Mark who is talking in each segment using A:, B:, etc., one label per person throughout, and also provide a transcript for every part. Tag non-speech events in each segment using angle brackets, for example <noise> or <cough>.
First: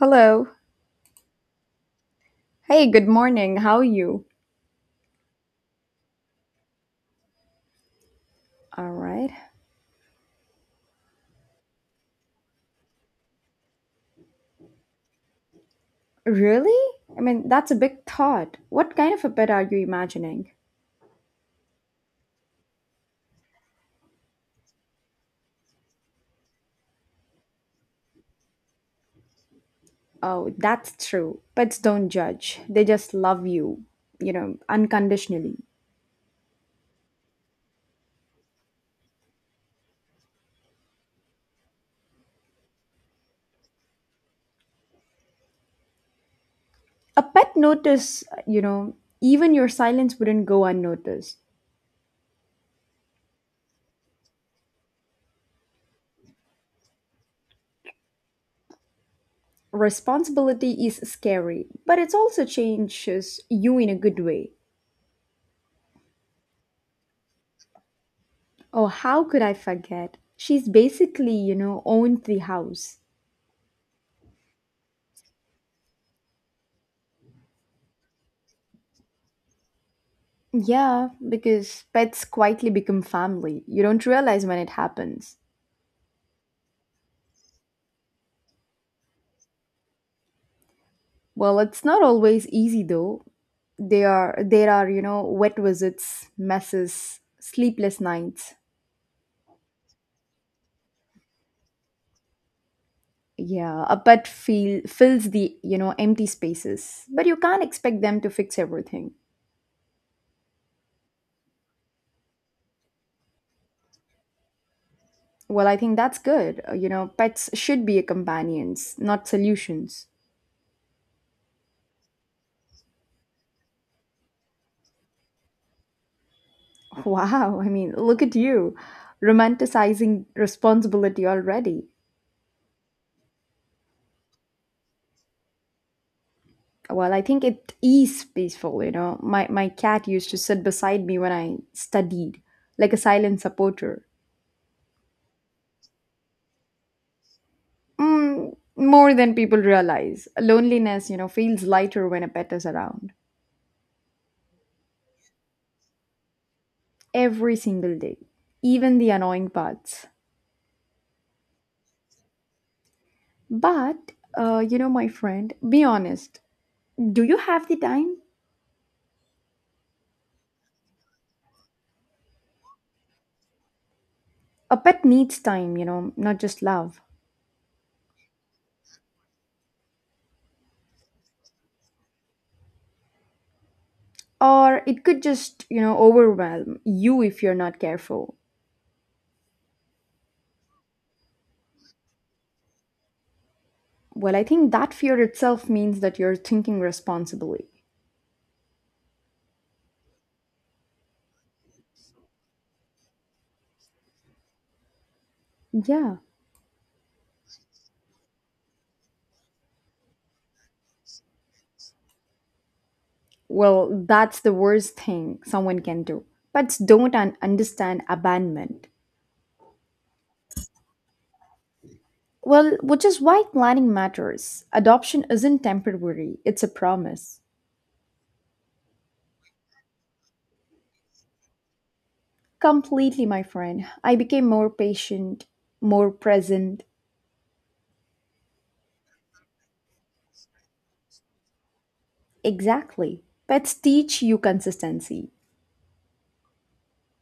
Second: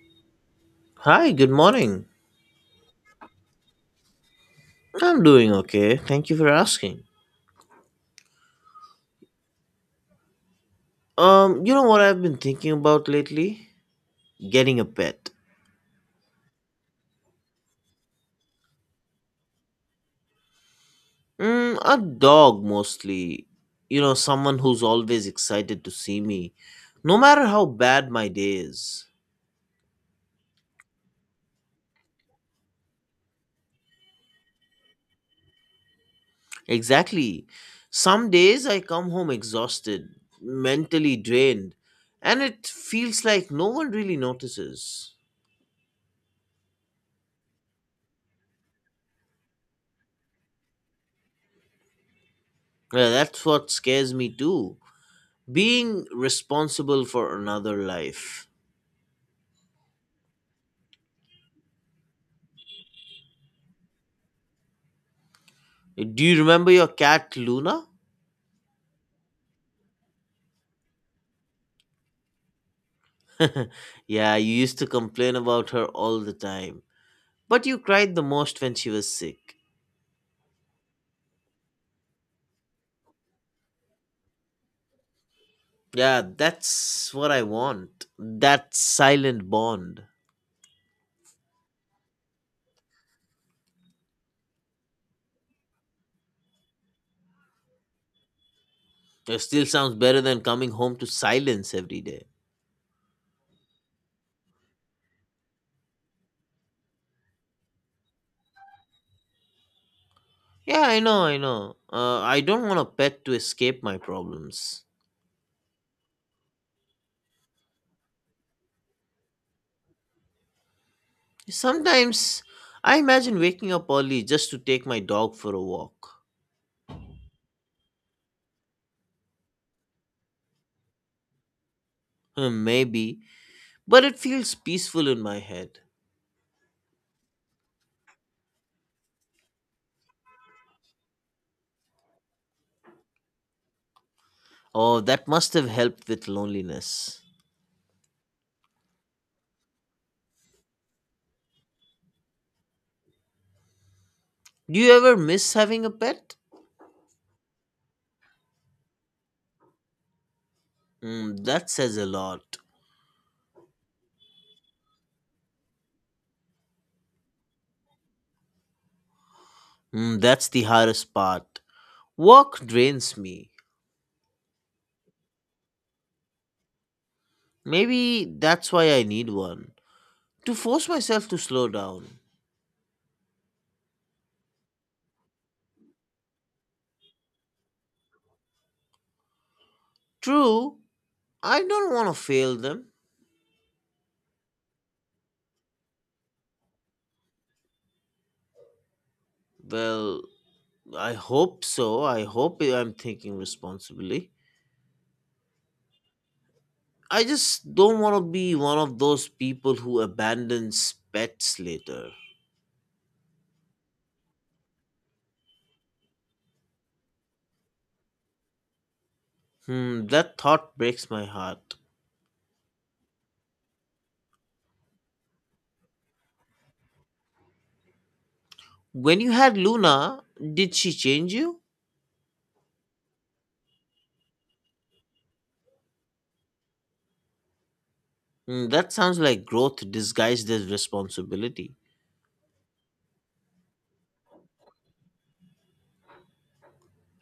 A: Hello.
B: Hi, good morning.
A: Hey, good morning. How are you?
B: I'm doing okay. Thank you for asking.
A: All right.
B: You know what I've been thinking about lately? Getting a pet.
A: Really? I mean, that's a big thought. What kind of a pet are you imagining?
B: Mm, a dog mostly. You know, someone who's always excited to see me, no matter how bad my day is.
A: Oh, that's true. Pets don't judge. They just love you, you know, unconditionally.
B: Exactly. Some days I come home exhausted, mentally drained, and it feels like no one really notices.
A: A pet notice, you know, even your silence wouldn't go unnoticed.
B: Yeah, that's what scares me too. Being responsible for another life.
A: Responsibility is scary, but it also changes you in a good way.
B: Do you remember your cat Luna?
A: Oh, how could I forget? She's basically, you know, owned the house.
B: <laughs> Yeah, you used to complain about her all the time. But you cried the most when she was sick.
A: Yeah, because pets quietly become family. You don't realize when it happens.
B: Yeah, that's what I want. That silent bond.
A: Well, it's not always easy though. They are there are, you know, wet visits, messes, sleepless nights.
B: It still sounds better than coming home to silence every day.
A: Yeah, a pet feel fills the, you know, empty spaces. But you can't expect them to fix everything.
B: Yeah, I know. I don't want a pet to escape my problems.
A: Well, I think that's good. You know, pets should be companions, not solutions.
B: Sometimes I imagine waking up early just to take my dog for a walk.
A: <laughs> Wow, I mean, look at you romanticizing responsibility already.
B: Maybe, but it feels peaceful in my head.
A: Well, I think it is peaceful, you know. My cat used to sit beside me when I studied, like a silent supporter.
B: Oh, that must have helped with loneliness.
A: Mm, more than people realize. Loneliness, you know, feels lighter when a pet is around.
B: Do you ever miss having a pet?
A: Every single day, even the annoying parts.
B: Mm, that says a lot.
A: But, you know, my friend, be honest. Do you have the time?
B: Mm, that's the hardest part. Work drains me.
A: A pet needs time, you know, not just love.
B: Maybe that's why I need one. To force myself to slow down.
A: Or it could just, you know, overwhelm you if you're not careful.
B: True, I don't want to fail them.
A: Well, I think that fear itself means that you're thinking responsibly.
B: Well, I hope so. I hope I'm thinking responsibly.
A: Yeah.
B: I just don't want to be one of those people who abandons pets later.
A: Well, that's the worst thing someone can do. Pets don't understand abandonment.
B: Hmm, that thought breaks my heart.
A: Well, which is why planning matters. Adoption isn't temporary, it's a promise.
B: When you had Luna, did she change you?
A: Completely, my friend. I became more patient, more present.
B: Mm, that sounds like growth disguised as responsibility.
A: Exactly. Pets teach you consistency.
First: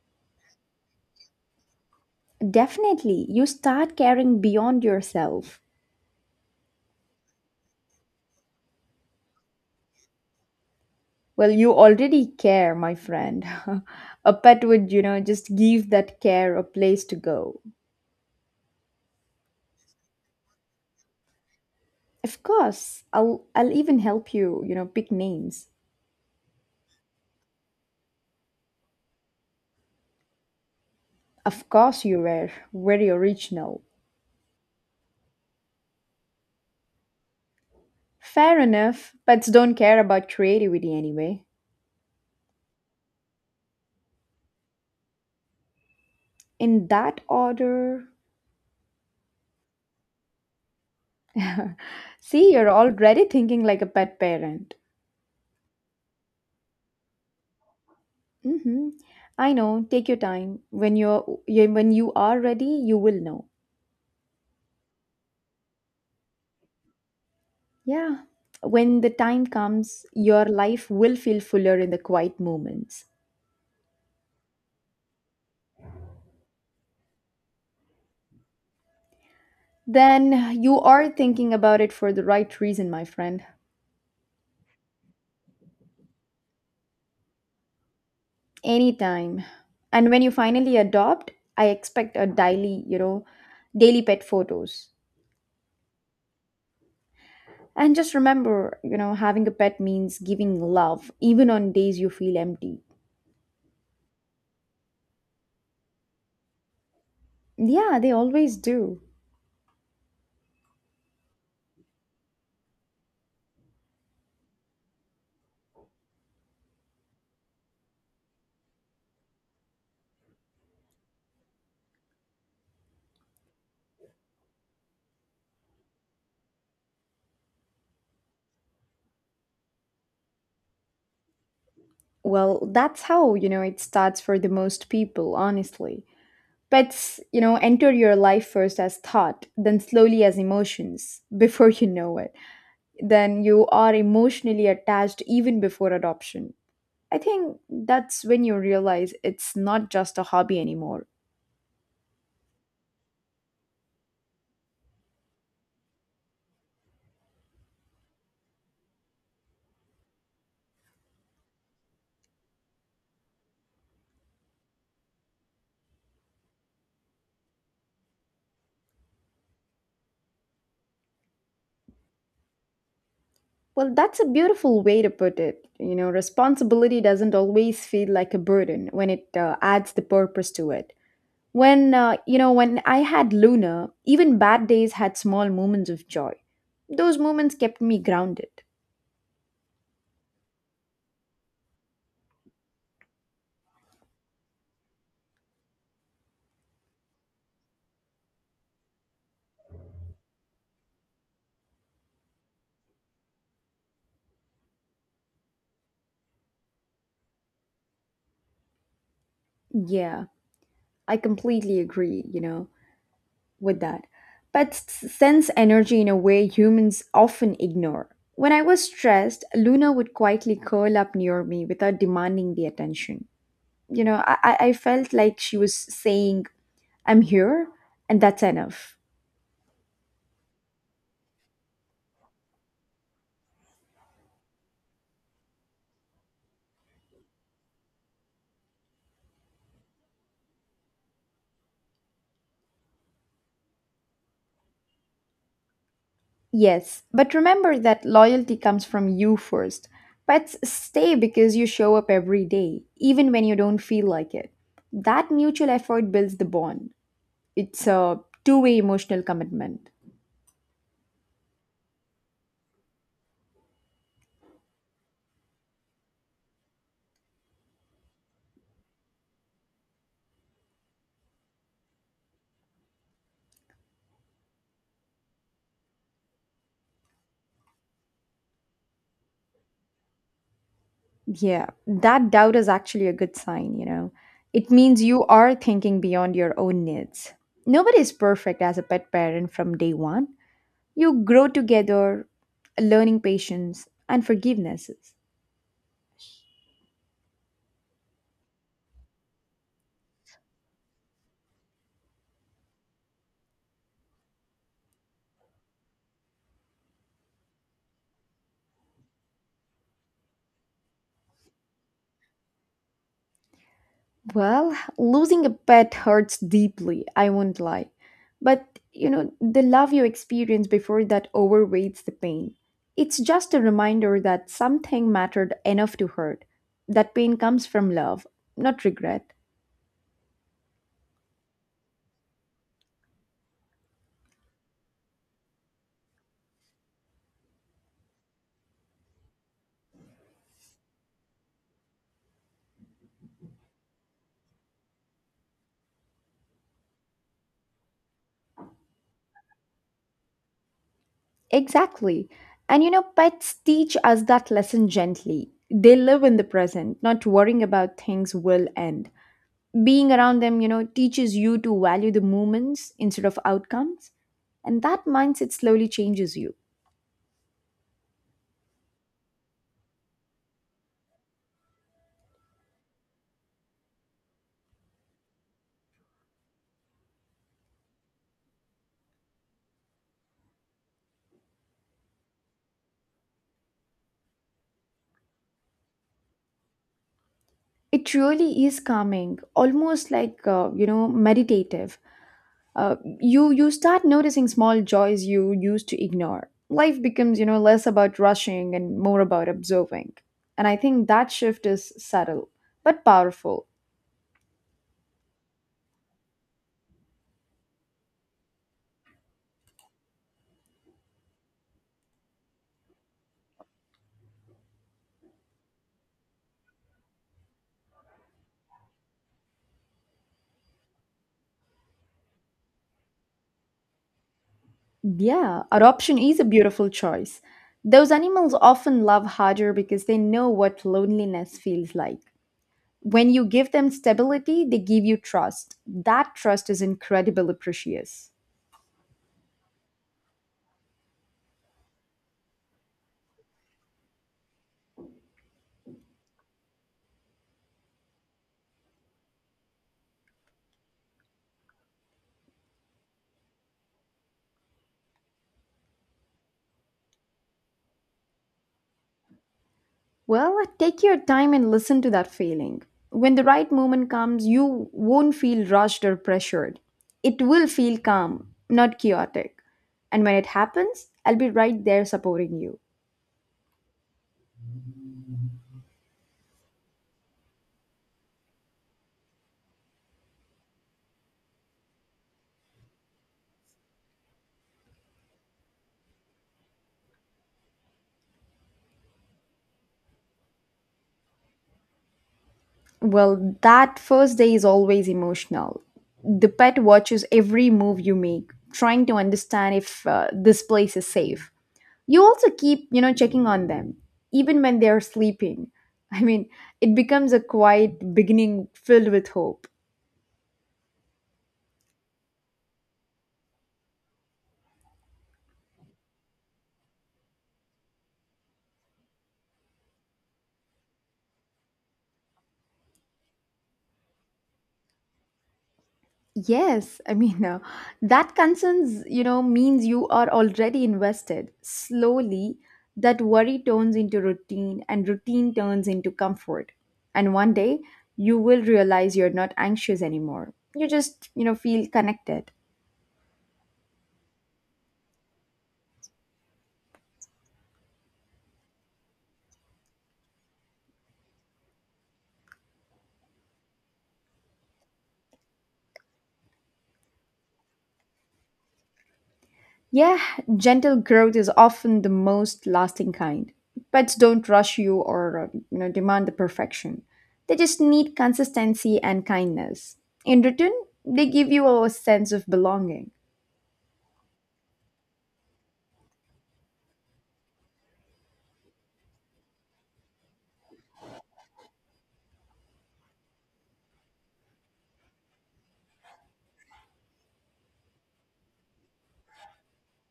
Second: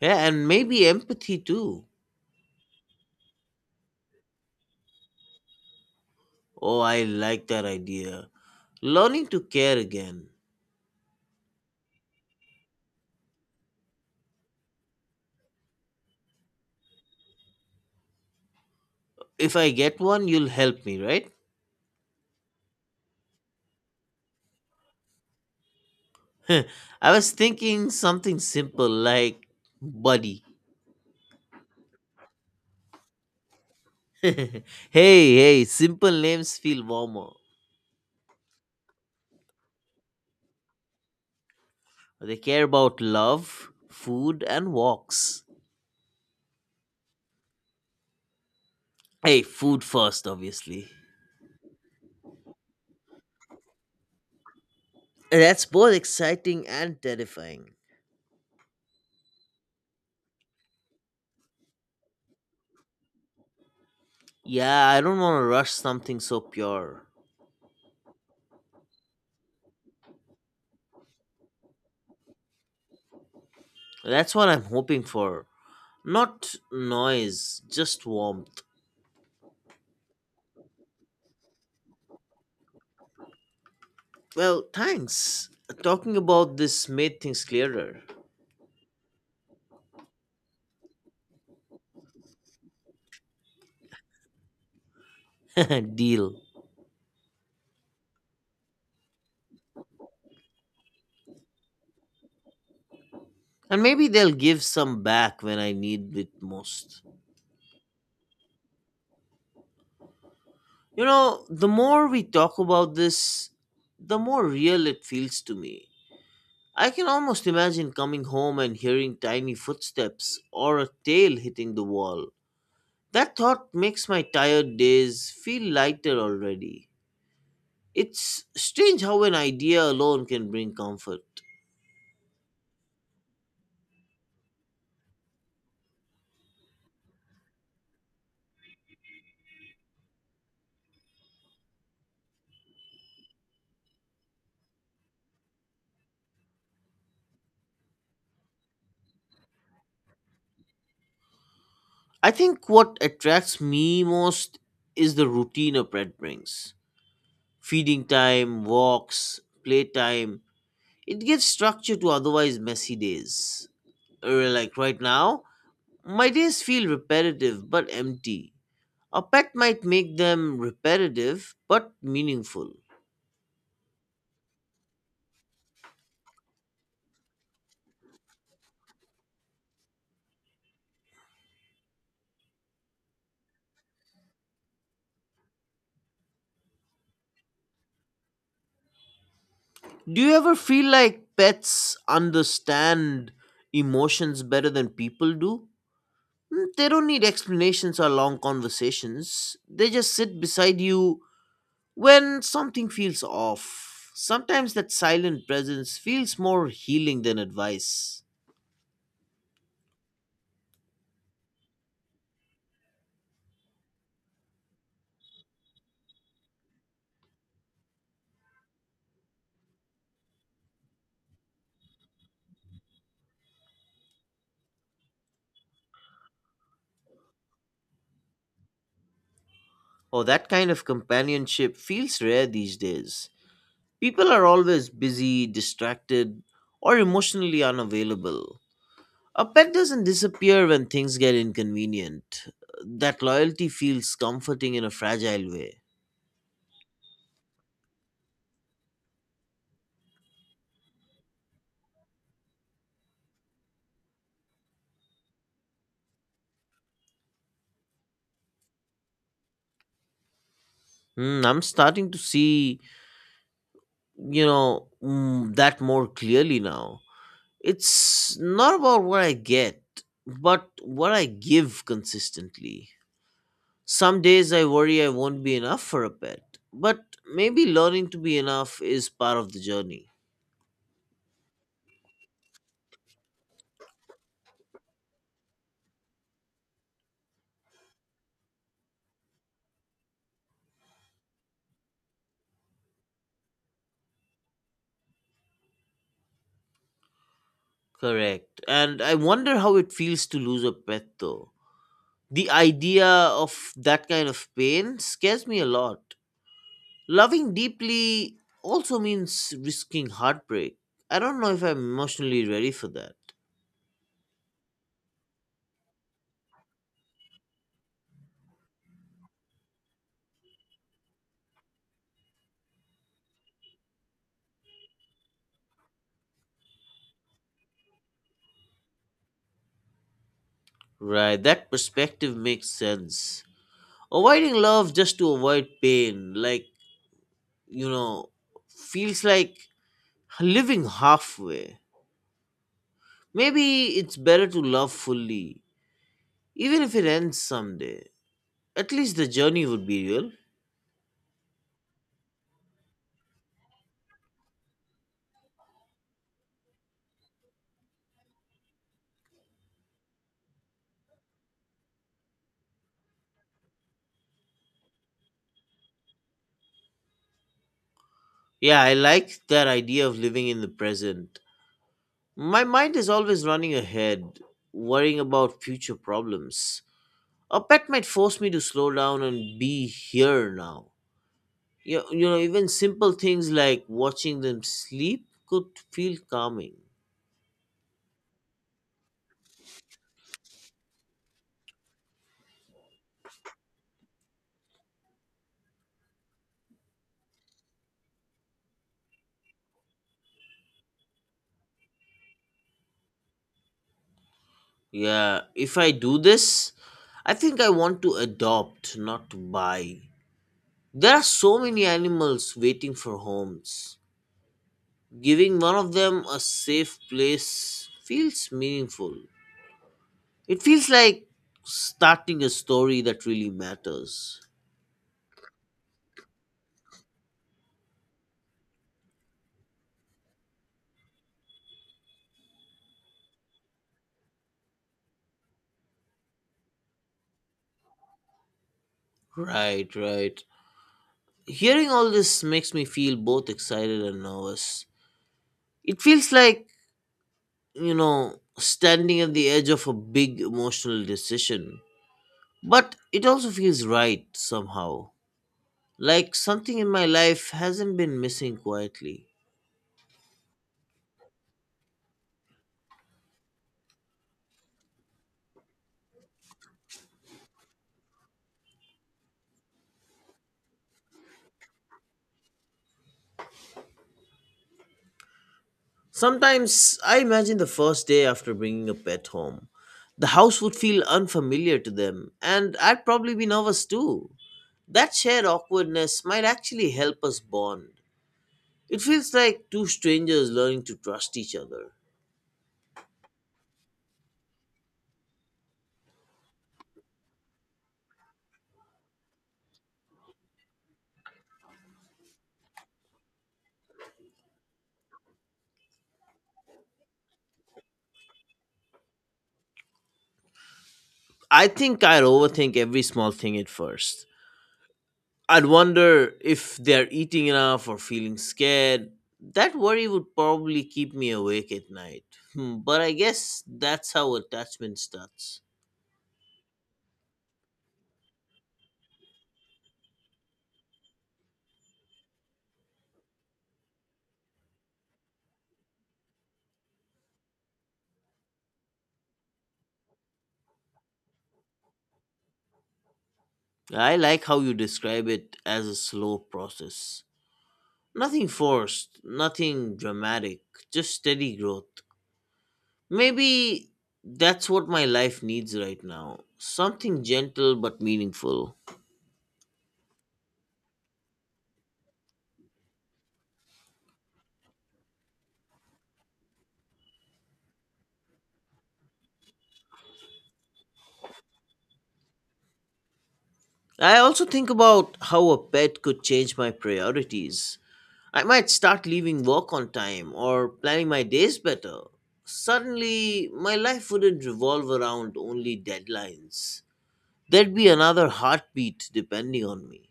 B: Yeah, and maybe empathy too.
A: Definitely, you start caring beyond yourself.
B: Oh, I like that idea. Learning to care again.
A: Well, you already care, my friend. <laughs> a pet would, you know, just give that care a place to go.
B: If I get one, you'll help me, right?
A: Of course, I'll even help you, you know, pick names.
B: I was thinking something simple like buddy.
A: Of course you were very original.
B: <laughs> hey, hey, simple names feel warmer.
A: Fair enough. Pets don't care about creativity anyway.
B: They care about love, food, and walks.
A: In that order.
B: Hey, food first, obviously.
A: <laughs> See, you're already thinking like a pet parent.
B: That's both exciting and terrifying.
A: Mhm. I know. Take your time. When you are ready, you will know.
B: Yeah, I don't want to rush something so pure.
A: Yeah. When the time comes, your life will feel fuller in the quiet moments.
B: That's what I'm hoping for. Not noise, just warmth.
A: Then you are thinking about it for the right reason, my friend.
B: Well, thanks. Talking about this made things clearer.
A: Anytime. And when you finally adopt, I expect a daily pet photos.
B: <laughs> Deal.
A: And just remember, you know, having a pet means giving love, even on days you feel empty.
B: And maybe they'll give some back when I need it most.
A: Yeah, they always do.
B: You know, the more we talk about this, the more real it feels to me. I can almost imagine coming home and hearing tiny footsteps or a tail hitting the wall. That thought makes my tired days feel lighter already. It's strange how an idea alone can bring comfort.
A: Well, that's how, you know, it starts for the most people, honestly. Pets, you know, enter your life first as thought, then slowly as emotions, <laughs> before you know it. Then you are emotionally attached even before adoption. I think that's when you realize it's not just a hobby anymore.
B: I think what attracts me most is the routine a pet brings, feeding time, walks, playtime. It gives structure to otherwise messy days. Like right now, my days feel repetitive but empty. A pet might make them repetitive but meaningful.
A: Well, that's a beautiful way to put it. You know, responsibility doesn't always feel like a burden when it adds the purpose to it. When I had Luna, even bad days had small moments of joy. Those moments kept me grounded.
B: Do you ever feel like pets understand emotions better than people do? Mm, they don't need explanations or long conversations. They just sit beside you when something feels off. Sometimes that silent presence feels more healing than advice.
A: Yeah, I completely agree, you know, with that. Pets sense energy in a way humans often ignore. When I was stressed, Luna would quietly curl up near me without demanding the attention. You know, I felt like she was saying, I'm here, and that's enough.
B: Oh, that kind of companionship feels rare these days. People are always busy, distracted, or emotionally unavailable. A pet doesn't disappear when things get inconvenient. That loyalty feels comforting in a fragile way.
A: Yes, but remember that loyalty comes from you first. Pets stay because you show up every day, even when you don't feel like it. That mutual effort builds the bond. It's a two-way emotional commitment.
B: Hmm, I'm starting to see that more clearly now. It's not about what I get, but what I give consistently. Some days I worry I won't be enough for a pet, but maybe learning to be enough is part of the journey.
A: Yeah, that doubt is actually a good sign, you know. It means you are thinking beyond your own needs. Nobody is perfect as a pet parent from day one. You grow together, learning patience and forgivenesses.
B: Correct. And I wonder how it feels to lose a pet though. The idea of that kind of pain scares me a lot. Loving deeply also means risking heartbreak. I don't know if I'm emotionally ready for that.
A: Well, losing a pet hurts deeply, I won't lie. But, you know, the love you experience before that overweights the pain. It's just a reminder that something mattered enough to hurt. That pain comes from love, not regret.
B: Right, that perspective makes sense. Avoiding love just to avoid pain, you know, feels like living halfway. Maybe it's better to love fully, even if it ends someday. At least the journey would be real.
A: Exactly. And you know, pets teach us that lesson gently. They live in the present, not worrying about things will end. Being around them, you know, teaches you to value the moments instead of outcomes. And that mindset slowly changes you.
B: Yeah, I like that idea of living in the present. My mind is always running ahead, worrying about future problems. A pet might force me to slow down and be here now. You know, even simple things like watching them sleep could feel calming.
A: It really is calming, almost like, you know, meditative. You start noticing small joys you used to ignore. Life becomes, you know, less about rushing and more about observing, and I think that shift is subtle but powerful.
B: Yeah, if I do this, I think I want to adopt, not to buy. There are so many animals waiting for homes. Giving one of them a safe place feels meaningful. It feels like starting a story that really matters.
A: Yeah, adoption is a beautiful choice. Those animals often love harder because they know what loneliness feels like. When you give them stability, they give you trust. That trust is incredibly precious.
B: Right, right. Hearing all this makes me feel both excited and nervous. It feels like, you know, standing at the edge of a big emotional decision. But it also feels right somehow. Like something in my life hasn't been missing quietly.
A: Well, take your time and listen to that feeling. When the right moment comes, you won't feel rushed or pressured. It will feel calm, not chaotic. And when it happens, I'll be right there supporting you.
B: Sometimes I imagine the first day after bringing a pet home. The house would feel unfamiliar to them, and I'd probably be nervous too. That shared awkwardness might actually help us bond. It feels like two strangers learning to trust each other.
A: Well, that first day is always emotional. The pet watches every move you make, trying to understand if this place is safe. You also keep, you know, checking on them, even when they're sleeping. I mean, it becomes a quiet beginning filled with hope.
B: I think I'd overthink every small thing at first. I'd wonder if they're eating enough or feeling scared. That worry would probably keep me awake at night. Hmm, but I guess that's how attachment starts.
A: Yes, I mean, <laughs> that concerns, you know, means you are already invested. Slowly, that worry turns into routine, and routine turns into comfort. And one day, you will realize you're not anxious anymore. You just, you know, feel connected.
B: I like how you describe it as a slow process. Nothing forced, nothing dramatic, just steady growth. Maybe that's what my life needs right now, something gentle but meaningful.
A: Yeah, gentle growth is often the most lasting kind. Pets don't rush you or, you know, demand the perfection. They just need consistency and kindness. In return, they give you a sense of belonging.
B: I also think about how a pet could change my priorities. I might start leaving work on time or planning my days better. Suddenly, my life wouldn't revolve around only deadlines. There'd be another heartbeat depending on me.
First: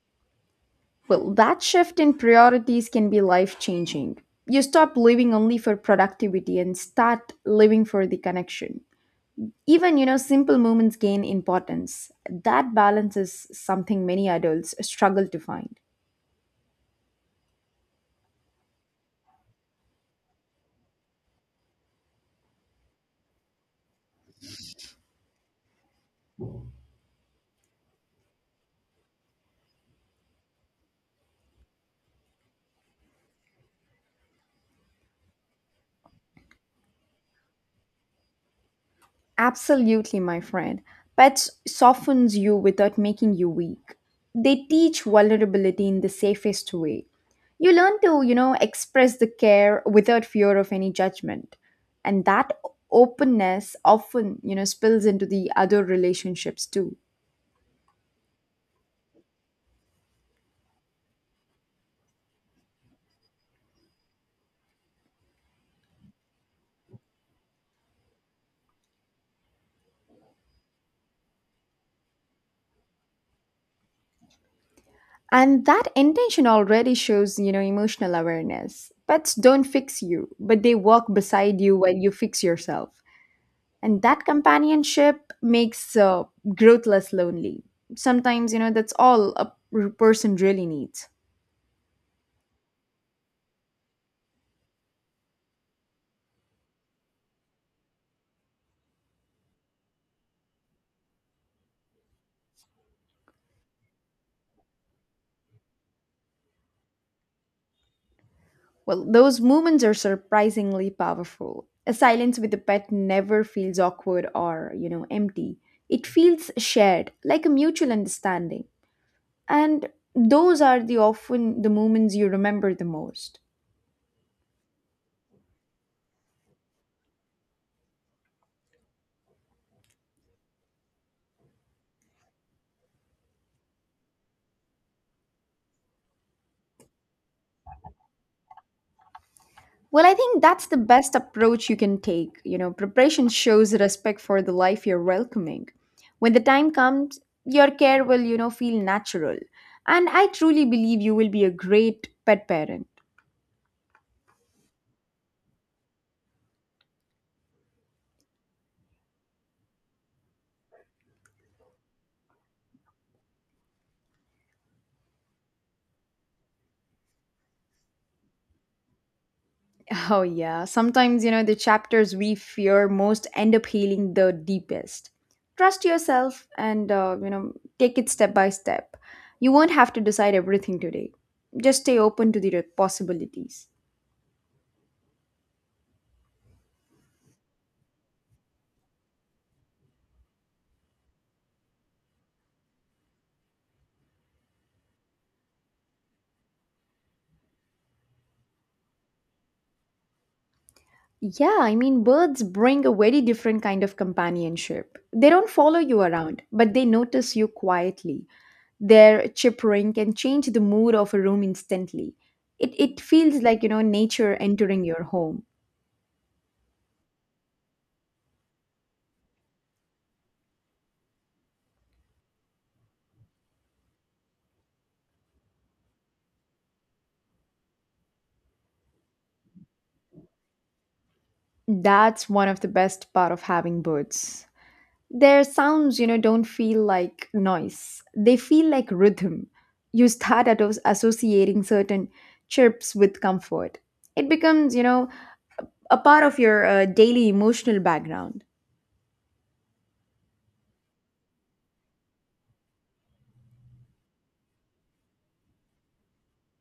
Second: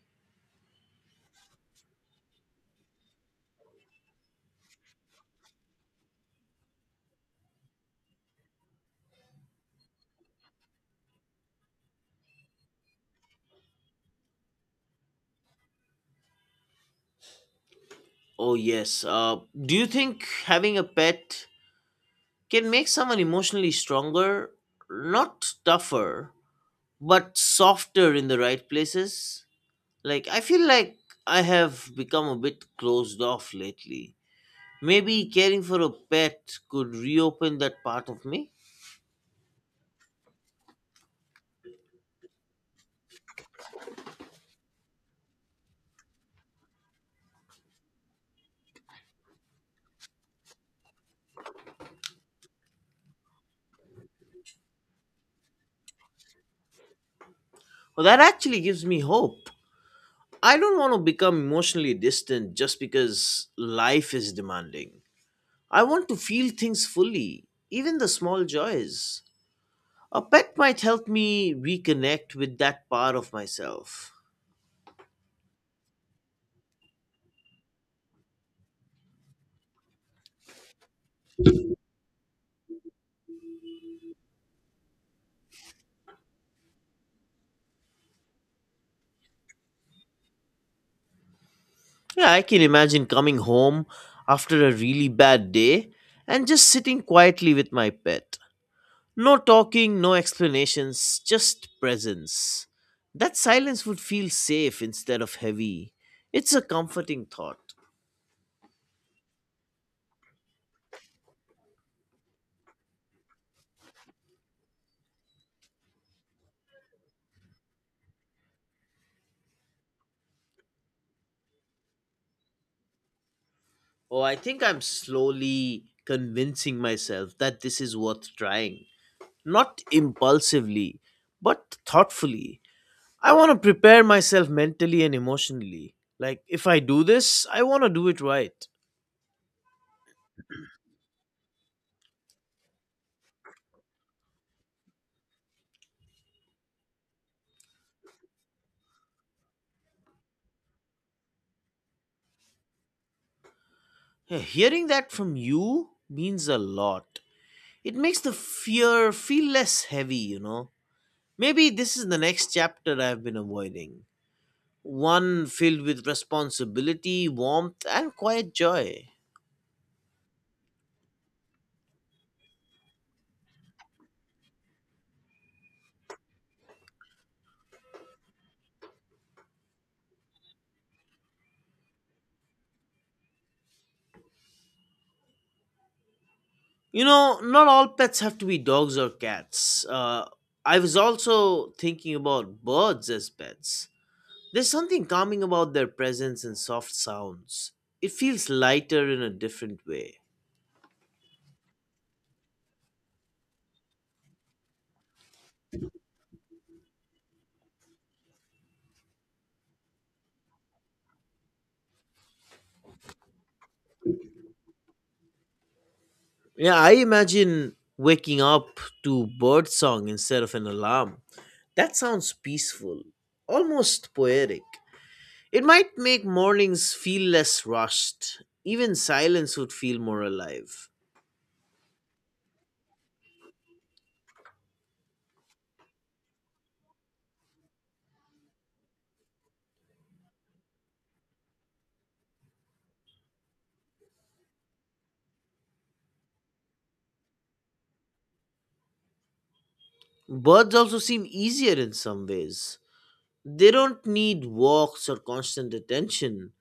A: Well, that shift in priorities can be life changing. You stop living only for productivity and start living for the connection. Even, you know, simple moments gain importance. That balance is something many adults struggle to find.
B: Oh, yes. Do you think having a pet can make someone emotionally stronger? Not tougher, but softer in the right places. Like, I feel like I have become a bit closed off lately. Maybe caring for a pet could reopen that part of me.
A: Absolutely, my friend. Pets softens you without making you weak. They teach vulnerability in the safest way. You learn to, you know, express the care without fear of any judgment. And that openness often, you know, spills into the other relationships too.
B: Well, that actually gives me hope. I don't want to become emotionally distant just because life is demanding. I want to feel things fully, even the small joys. A pet might help me reconnect with that part of myself.
A: And that intention already shows, you know, emotional awareness. Pets don't fix you, but they walk beside you while you fix yourself, and that companionship makes growth less lonely sometimes. You know, that's all a person really needs.
B: Yeah, I can imagine coming home after a really bad day and just sitting quietly with my pet. No talking, no explanations, just presence. That silence would feel safe instead of heavy. It's a comforting thought.
A: Well, those moments are surprisingly powerful. A silence with a pet never feels awkward or, you know, empty. It feels shared, like a mutual understanding, and those are the often the moments you remember the most.
B: Oh, I think I'm slowly convincing myself that this is worth trying. Not impulsively, but thoughtfully. I want to prepare myself mentally and emotionally. Like, if I do this, I want to do it right.
A: Well, I think that's the best approach you can take. You know, preparation shows respect for the life you're welcoming. When the time comes, your care will, you know, feel natural. And I truly believe you will be a great pet parent.
B: Yeah, hearing that from you means a lot. It makes the fear feel less heavy. Maybe this is the next chapter I've been avoiding. One filled with responsibility, warmth, and quiet joy.
A: <laughs> Oh, yeah. Sometimes, you know, the chapters we fear most end up healing the deepest. Trust yourself and, you know, take it step by step. You won't have to decide everything today. Just stay open to the possibilities.
B: You know, not all pets have to be dogs or cats. I was also thinking about birds as pets. There's something calming about their presence and soft sounds. It feels lighter in a different way.
A: Yeah, I mean, birds bring a very different kind of companionship. They don't follow you around, but they notice you quietly. Their chirping can change the mood of a room instantly. It feels like, you know, nature entering your home.
B: Yeah, I imagine waking up to bird song instead of an alarm. That sounds peaceful, almost poetic. It might make mornings feel less rushed. Even silence would feel more alive.
A: That's one of the best part of having birds. Their sounds, you know, don't feel like noise. They feel like rhythm. You start at associating certain chirps with comfort. It becomes, you know, a part of your daily emotional background.
B: Birds also seem easier in some ways. They don't need walks or constant attention,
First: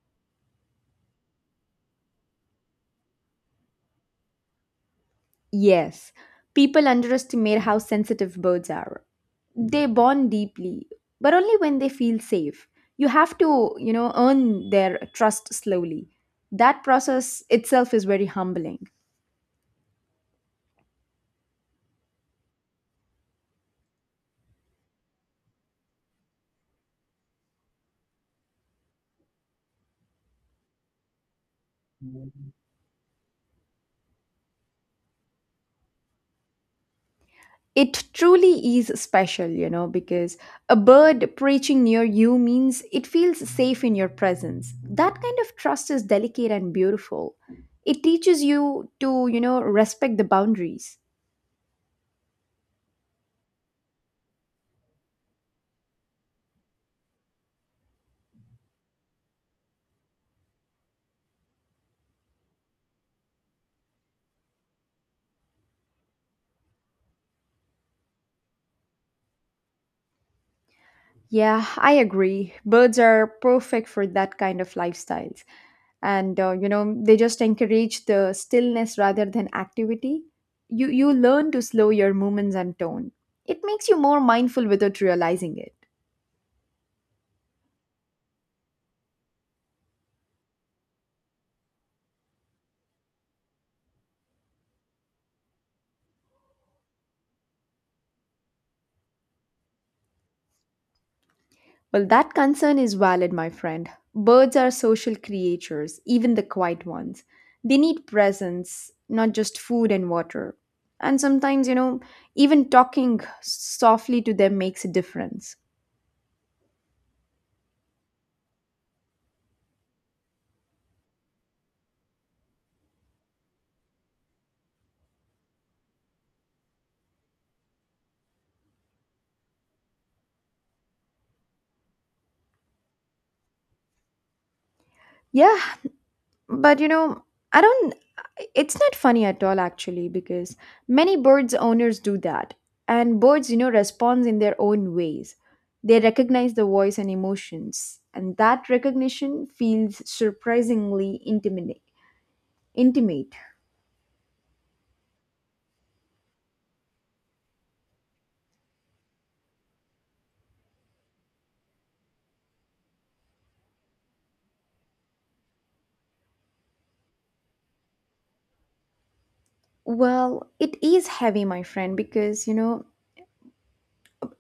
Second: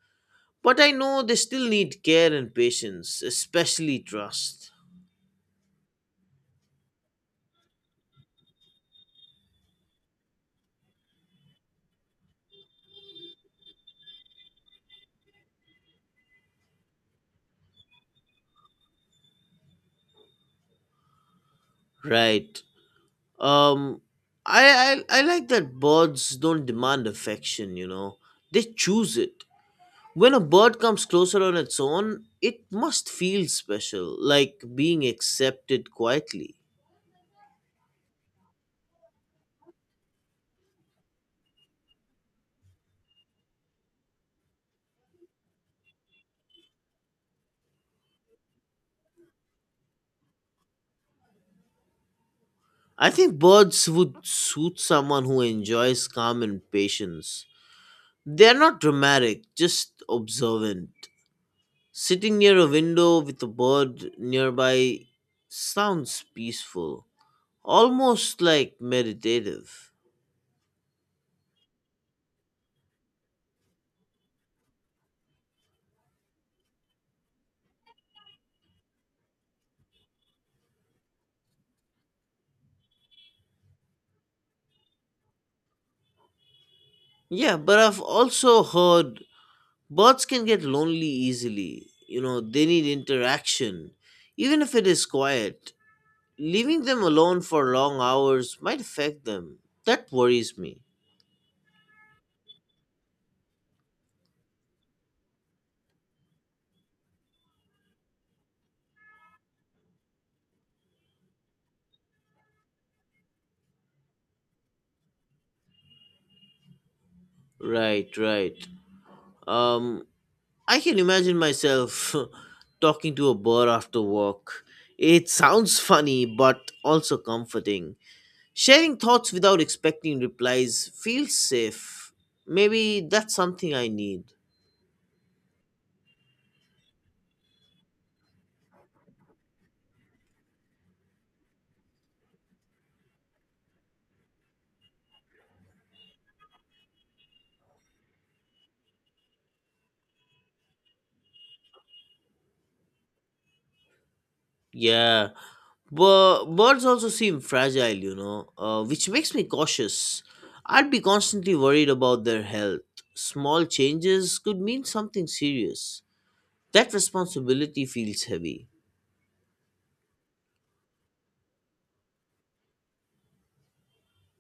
B: but I know they still need care and patience, especially trust.
A: Yes, people underestimate how sensitive birds are. They bond deeply, but only when they feel safe. You have to, you know, earn their trust slowly. That process itself is very humbling.
B: Right. Um, I like that birds don't demand affection. You know, they choose it. When a bird comes closer on its own, it must feel special, like being accepted quietly.
A: It truly is special, you know, because a bird perching near you means it feels safe in your presence. That kind of trust is delicate and beautiful. It teaches you to, you know, respect the boundaries.
B: I think birds would suit someone who enjoys calm and patience. They're not dramatic, just observant. Sitting near a window with a bird nearby sounds peaceful, almost like meditative.
A: Yeah, I agree. Birds are perfect for that kind of lifestyles. And you know, they just encourage the stillness rather than activity. You learn to slow your movements and tone. It makes you more mindful without realizing it.
B: Yeah, but I've also heard birds can get lonely easily. You know, they need interaction, even if it is quiet. Leaving them alone for long hours might affect them. That worries me.
A: Well, that concern is valid, my friend. Birds are social creatures, even the quiet ones. They need presence, not just food and water. And sometimes, you know, even talking softly to them makes a difference.
B: Right, right. Um, I can imagine myself <laughs> talking to a bird after work. It sounds funny, but also comforting. Sharing thoughts without expecting replies feels safe. Maybe that's something I need.
A: Yeah, but you know, I don't, it's not funny at all actually because many birds owners do that. And birds, you know, respond in their own ways. They recognize the voice and emotions, and that recognition feels surprisingly intimate.
B: Yeah, but birds also seem fragile, which makes me cautious. I'd be constantly worried about their health. Small changes could mean something serious. That responsibility feels heavy.
A: Well, it is heavy, my friend, because you know,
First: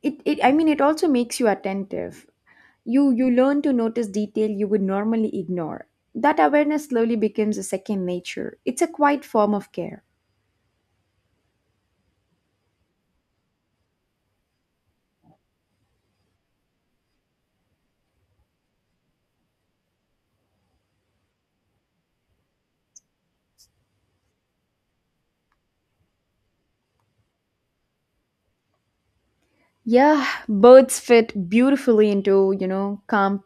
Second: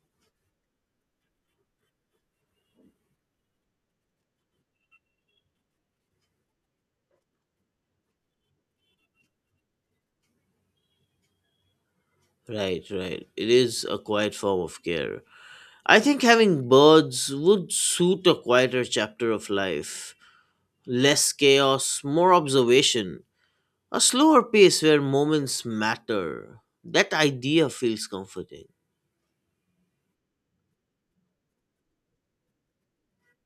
A: it I mean it also makes you attentive. You learn to notice detail you would normally ignore. That awareness slowly becomes a second nature. It's a quiet form of care.
B: Right, right. It is a quiet form of care. I think having birds would suit a quieter chapter of life. Less chaos, more observation. A slower pace where moments matter. That idea feels comforting.
A: Yeah, birds fit beautifully into, you know, calm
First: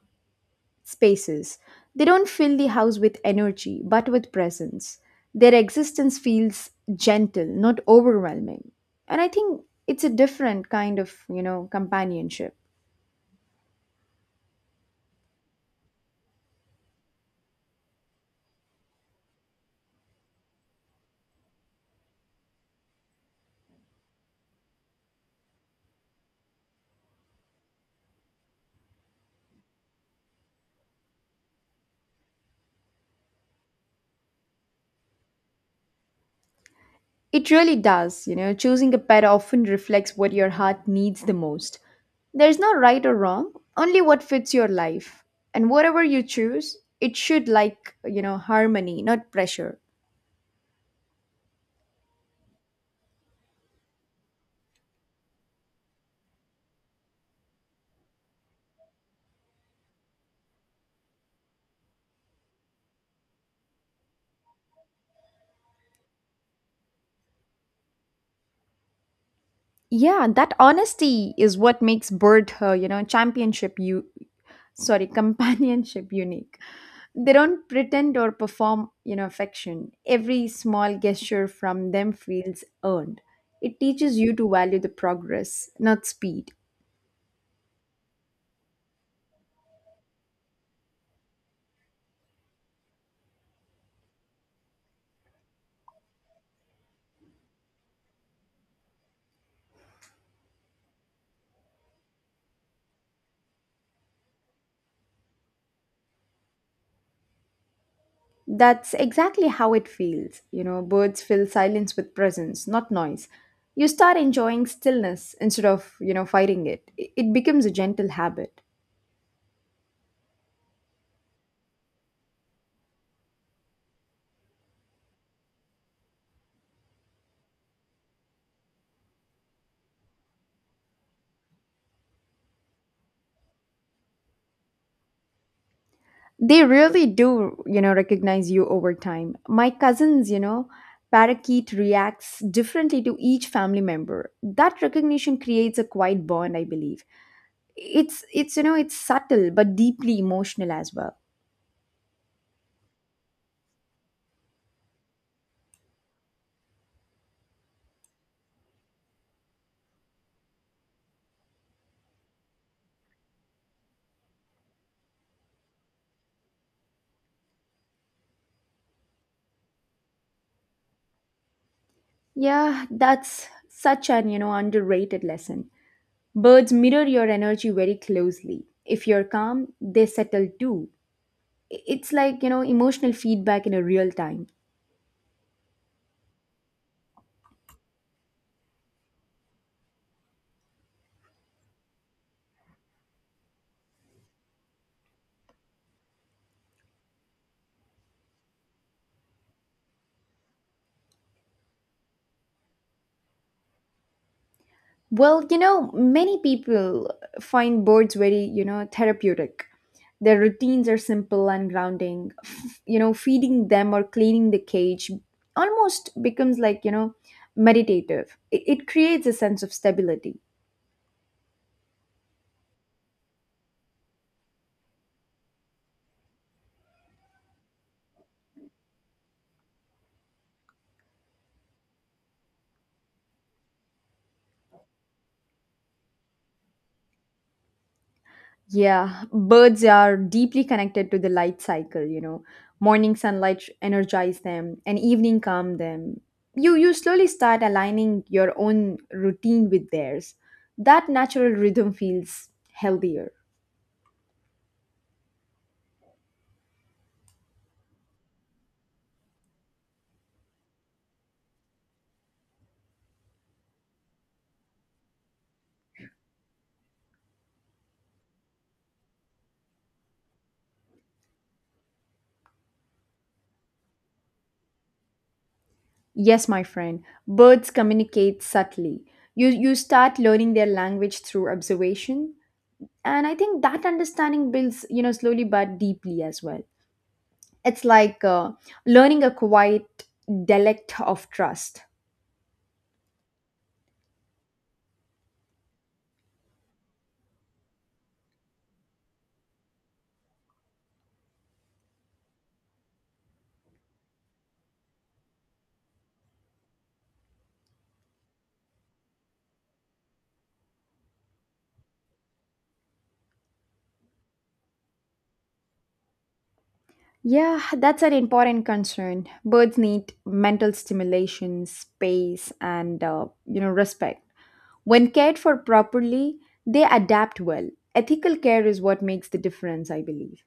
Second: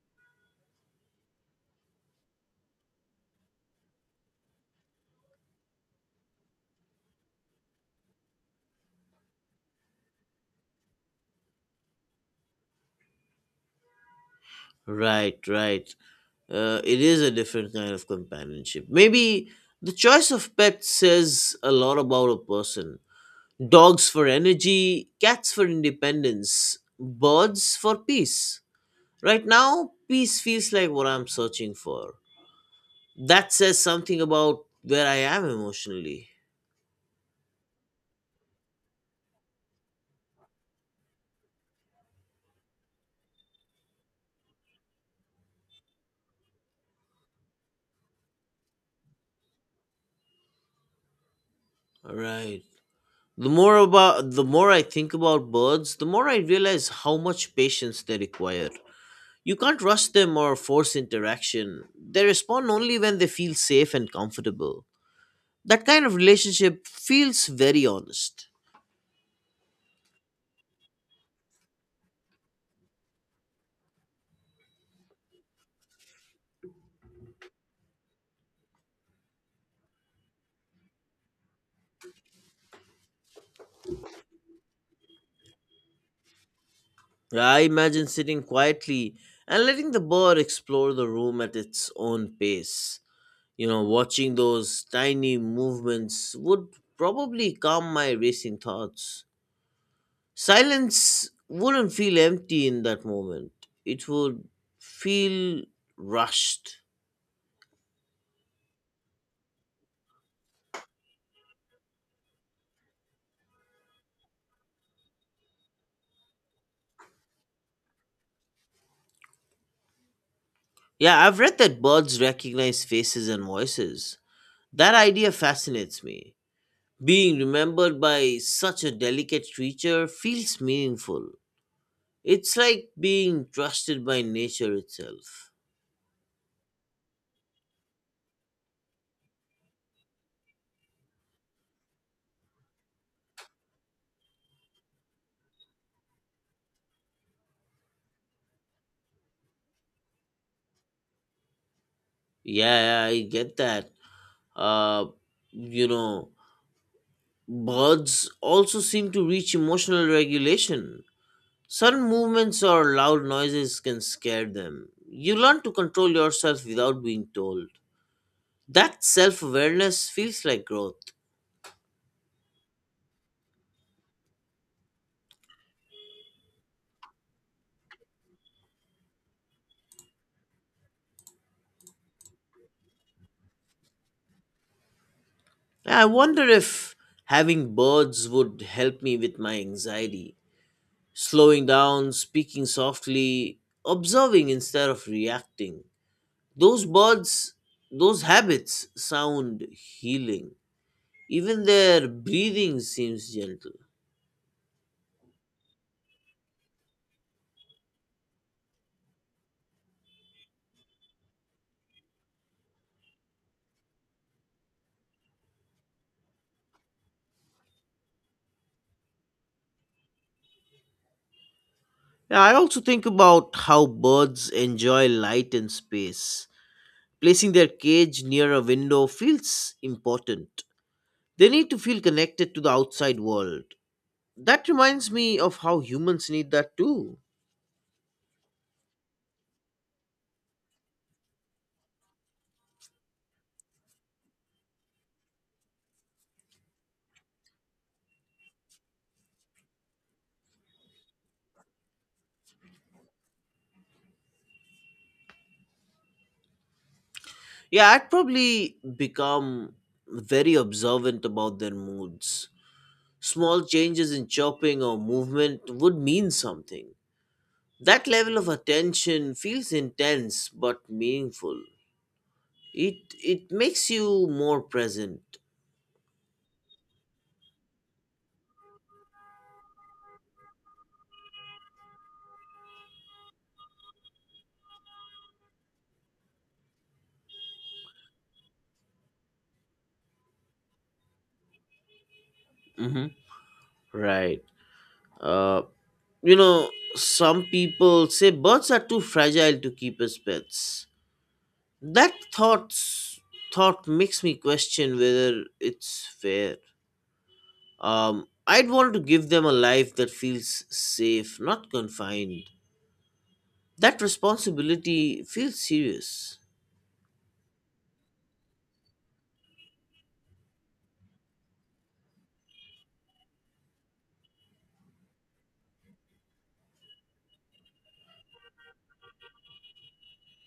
A: spaces. They don't fill the house with energy, but with presence. Their existence feels gentle, not overwhelming. And I think it's a different kind of, companionship.
B: Right, right. It is a different kind of companionship. Maybe the choice of pets says a lot about a person. Dogs for energy, cats for independence, birds for peace. Right now, peace feels like what I'm searching for. That says something about where I am emotionally.
A: It really does, choosing a pet often reflects what your heart needs the most. There's no right or wrong, only what fits your life. And whatever you choose, it should like, harmony, not pressure.
B: Right. The more I think about birds, the more I realize how much patience they require. You can't rush them or force interaction. They respond only when they feel safe and comfortable. That kind of relationship feels very honest.
A: Yeah, that honesty is what makes bird her, you know, championship you sorry, <laughs> companionship unique. They don't pretend or perform, affection. Every small gesture from them feels earned. It teaches you to value the progress, not speed.
B: I imagine sitting quietly and letting the bird explore the room at its own pace. You know, watching those tiny movements would probably calm my racing thoughts. Silence wouldn't feel empty in that moment, it would feel rushed.
A: That's exactly how it feels. You know, birds fill silence with presence, not noise. You start enjoying stillness instead of, fighting it. It becomes a gentle habit.
B: Yeah, I've read that birds recognize faces and voices. That idea fascinates me. Being remembered by such a delicate creature feels meaningful. It's like being trusted by nature itself.
A: They really do, you know, recognize you over time. My cousin's parakeet reacts differently to each family member. That recognition creates a quiet bond, I believe. It's subtle but deeply emotional as well.
B: Yeah, yeah, I get that. Uh, you know, Birds also seem to reach emotional regulation. Sudden movements or loud noises can scare them. You learn to control yourself without being told. That self awareness feels like growth.
A: Yeah, that's such an, you know, underrated lesson. Birds mirror your energy very closely. If you're calm, they settle too. It's like, you know, emotional feedback in a real time.
B: I wonder if having birds would help me with my anxiety. Slowing down, speaking softly, observing instead of reacting. Those birds, those habits sound healing. Even their breathing seems gentle.
A: Well, you know, many people find boards very, therapeutic. Their routines are simple and grounding. Feeding them or cleaning the cage almost becomes like, meditative. It creates a sense of stability.
B: Yeah, I also think about how birds enjoy light and space. Placing their cage near a window feels important. They need to feel connected to the outside world. That reminds me of how humans need that too.
A: Yeah, birds are deeply connected to the light cycle, you know. Morning sunlight energize them and evening calm them. You slowly start aligning your own routine with theirs. That natural rhythm feels healthier.
B: Yeah, I'd probably become very observant about their moods. Small changes in chopping or movement would mean something. That level of attention feels intense but meaningful. It makes you more present.
A: Yes, my friend, birds communicate subtly. You start learning their language through observation, and I think that understanding builds, slowly but deeply as well. It's like learning a quiet dialect of trust.
B: hmm Right. Uh, you know, some people say birds are too fragile to keep as pets. That thought makes me question whether it's fair. I'd want to give them a life that feels safe, not confined. That responsibility feels serious.
A: Yeah, that's an important concern. Birds need mental stimulation, space, and you know, respect. When cared for properly, they adapt well. Ethical care is what makes the difference, I believe.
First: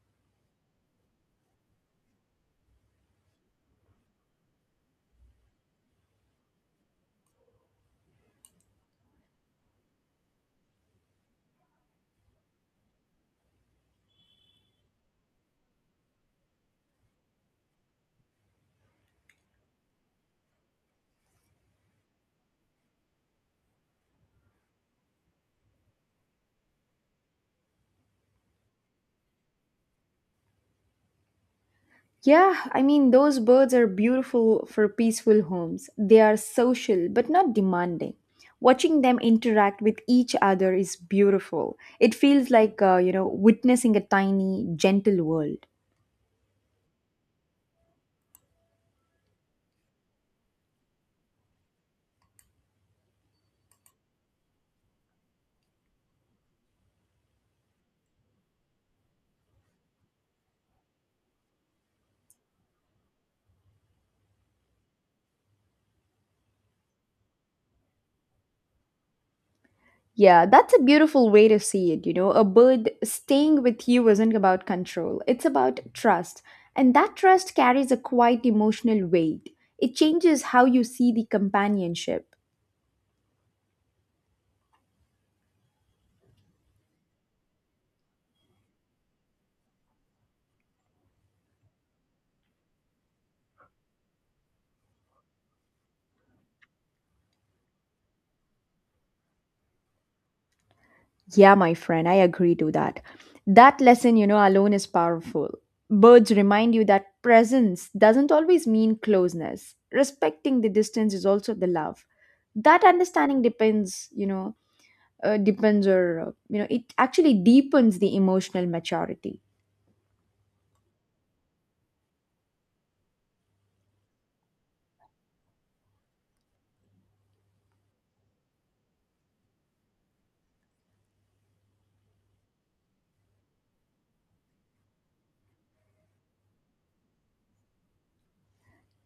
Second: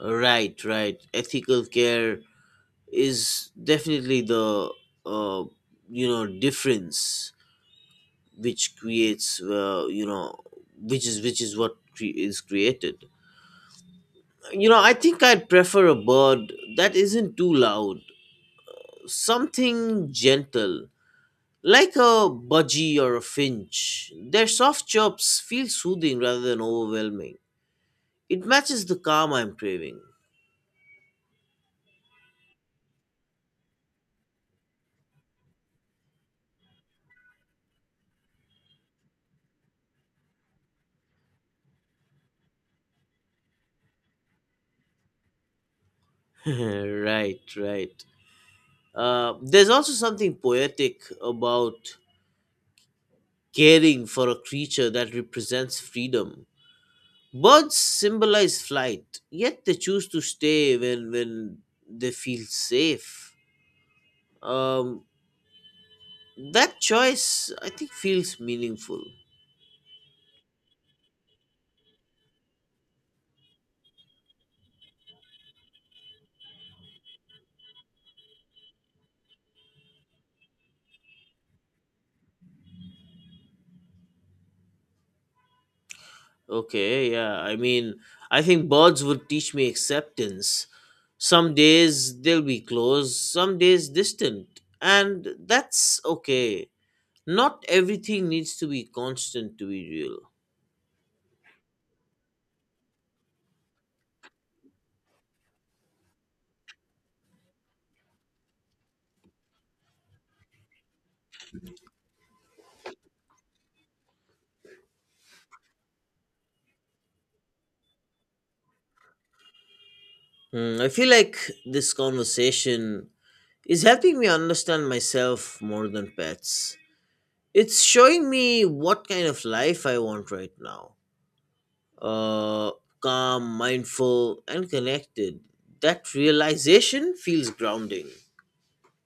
B: Right, right. Ethical care is definitely the uh, difference which creates you know which is what is created. You know, I think I'd prefer a bird that isn't too loud, something gentle, like a budgie or a finch. Their soft chirps feel soothing rather than overwhelming. It matches the calm I'm craving.
A: Yeah, I mean those birds are beautiful for peaceful homes. They are social but not demanding. Watching them interact with each other is beautiful. It feels like you know, witnessing a tiny gentle world.
B: <laughs> Right, right. There's also something poetic about caring for a creature that represents freedom. Birds symbolize flight, yet they choose to stay when they feel safe. Um, that choice, I think, feels meaningful.
A: Yeah, that's a beautiful way to see it. You know, a bird staying with you isn't about control, it's about trust. And that trust carries a quite emotional weight. It changes how you see the companionship.
B: Okay, yeah. I mean, I think birds would teach me acceptance. Some days they'll be close, some days distant, and that's okay. Not everything needs to be constant to be real.
A: Yeah, my friend, I agree to that. That lesson, you know, alone is powerful. Birds remind you that presence doesn't always mean closeness. Respecting the distance is also the love. That understanding depends, you know, depends or you know, it actually deepens the emotional maturity.
B: Hmm, I feel like this conversation is helping me understand myself more than pets. It's showing me what kind of life I want right now: uh, calm, mindful, and connected. That realization feels grounding.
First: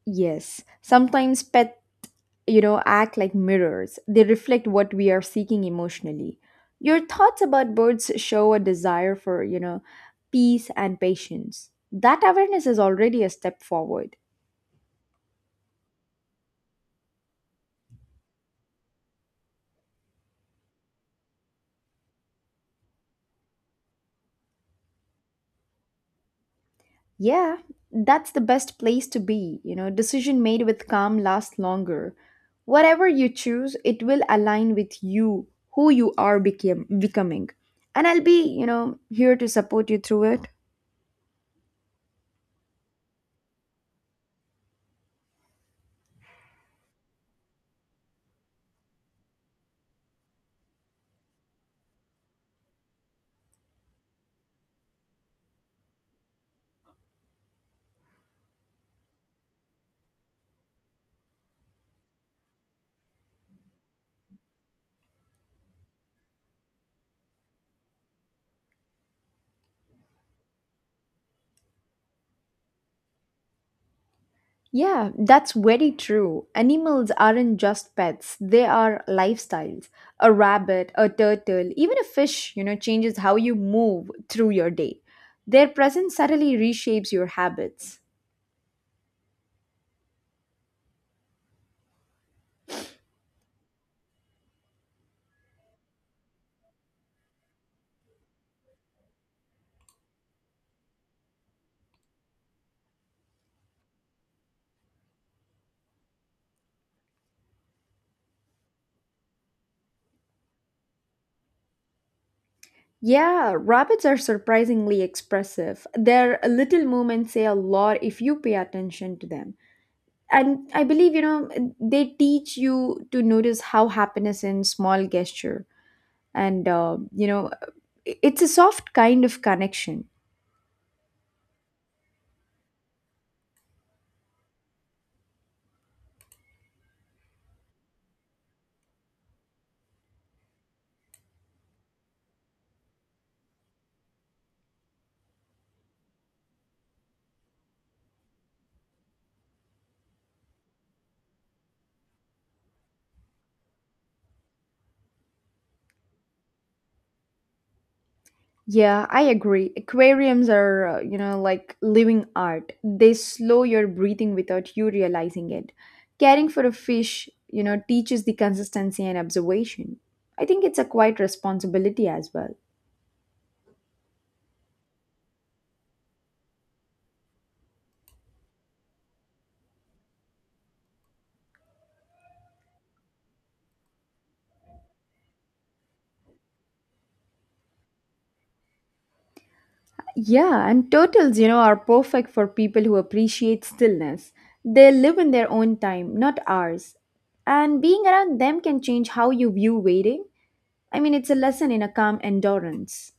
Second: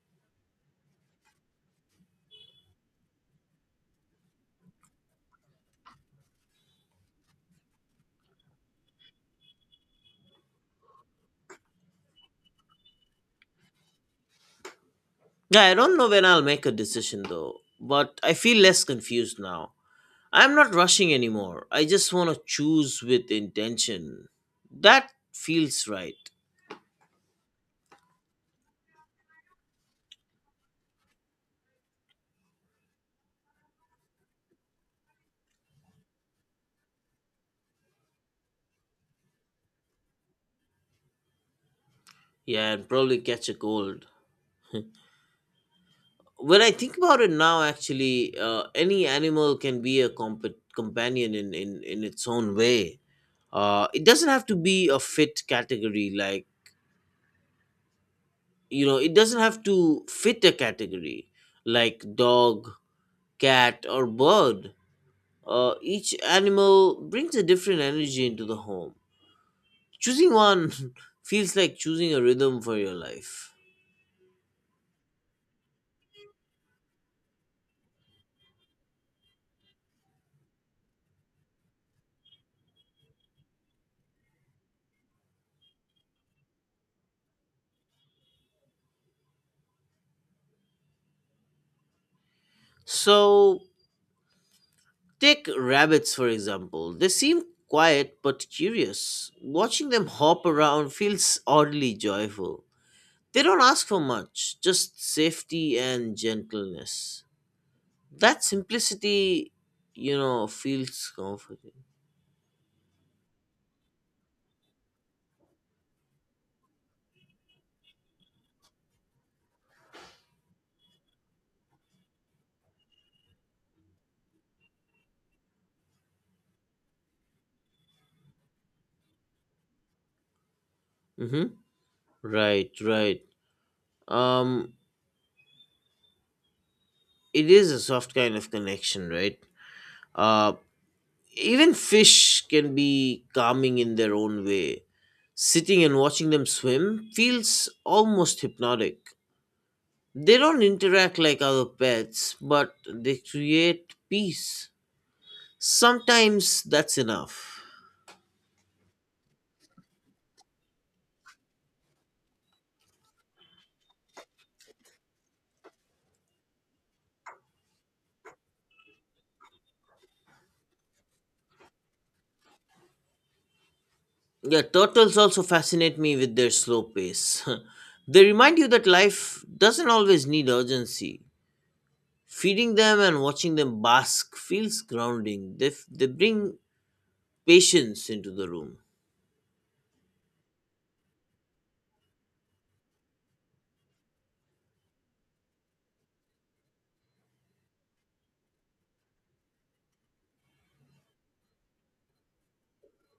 A: Yes, sometimes pet, you know, act like mirrors. They reflect what we are seeking emotionally. Your thoughts about birds show a desire for, you know, peace and patience. That awareness is already a step forward.
B: Yeah, I don't know when I'll make a decision though, but I feel less confused now. I'm not rushing anymore. I just want to choose with intention. That feels right.
A: Yeah, that's the best place to be. You know, decision made with calm lasts longer. Whatever you choose, it will align with you, who you are becoming. And I'll be, here to support you through it.
B: Yeah, and probably catch a cold. When I think about it now, actually, any animal can be a companion in, its own way. It doesn't have to be a fit category like you know it doesn't have to fit a category like dog, cat, or bird. Uh, each animal brings a different energy into the home. Choosing one <laughs> feels like choosing a rhythm for your life.
A: Yeah, that's very true. Animals aren't just pets, they are lifestyles. A rabbit, a turtle, even a fish, changes how you move through your day. Their presence subtly reshapes your habits.
B: So take rabbits for example, they seem quiet but curious. Watching them hop around feels oddly joyful. They don't ask for much, just safety and gentleness. That simplicity, you know, feels comforting.
A: Yeah, rabbits are surprisingly expressive. Their little movements say a lot if you pay attention to them. And I believe, they teach you to notice how happiness in small gesture. And, it's a soft kind of connection.
B: Mm-hmm. Right, right. Um, it is a soft kind of connection, right? Uh, even fish can be calming in their own way. Sitting and watching them swim feels almost hypnotic. They don't interact like other pets, but they create peace. Sometimes that's enough.
A: Yeah, I agree. Aquariums are, like living art. They slow your breathing without you realizing it. Caring for a fish, teaches the consistency and observation. I think it's a quiet responsibility as well.
B: Yeah, turtles also fascinate me with their slow pace. <laughs> They remind you that life doesn't always need urgency. Feeding them and watching them bask feels grounding. They bring patience into the room.
A: Yeah, and turtles, are perfect for people who appreciate stillness. They live in their own time, not ours. And being around them can change how you view waiting. I mean, it's a lesson in a calm endurance.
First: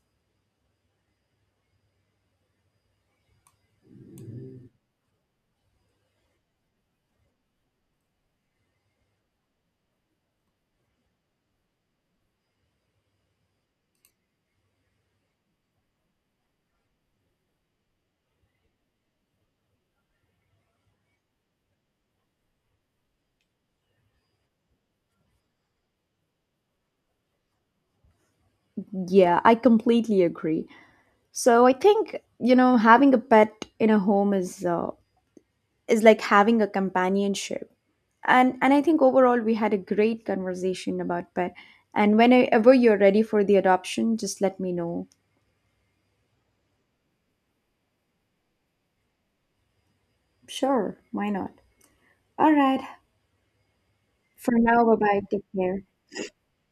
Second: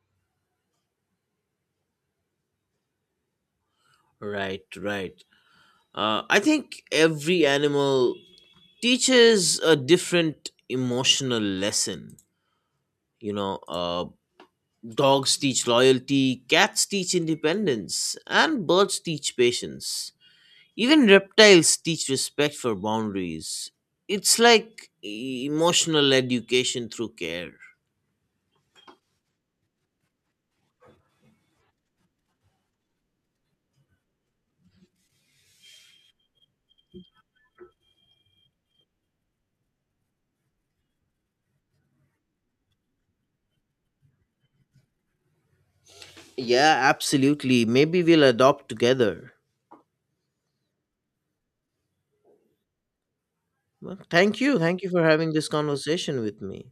B: Right, right. I think every animal teaches a different emotional lesson. You know, dogs teach loyalty, cats teach independence, and birds teach patience. Even reptiles teach respect for boundaries. It's like emotional education through care.
A: Yeah, I completely agree. So I think, you know, having a pet in a home is like having a companionship, and I think overall we had a great conversation about pet. And whenever you're ready for the adoption, just let me know.
B: Yeah, absolutely. Maybe we'll adopt together.
A: Sure, why not? All right.
B: Well, thank
A: For
B: you.
A: now,
B: Thank you
A: bye
B: for
A: bye.
B: having
A: Take
B: this
A: care.
B: conversation with me.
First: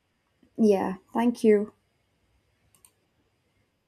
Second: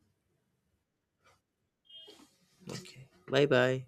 A: Yeah, thank you.
B: Okay. Bye bye.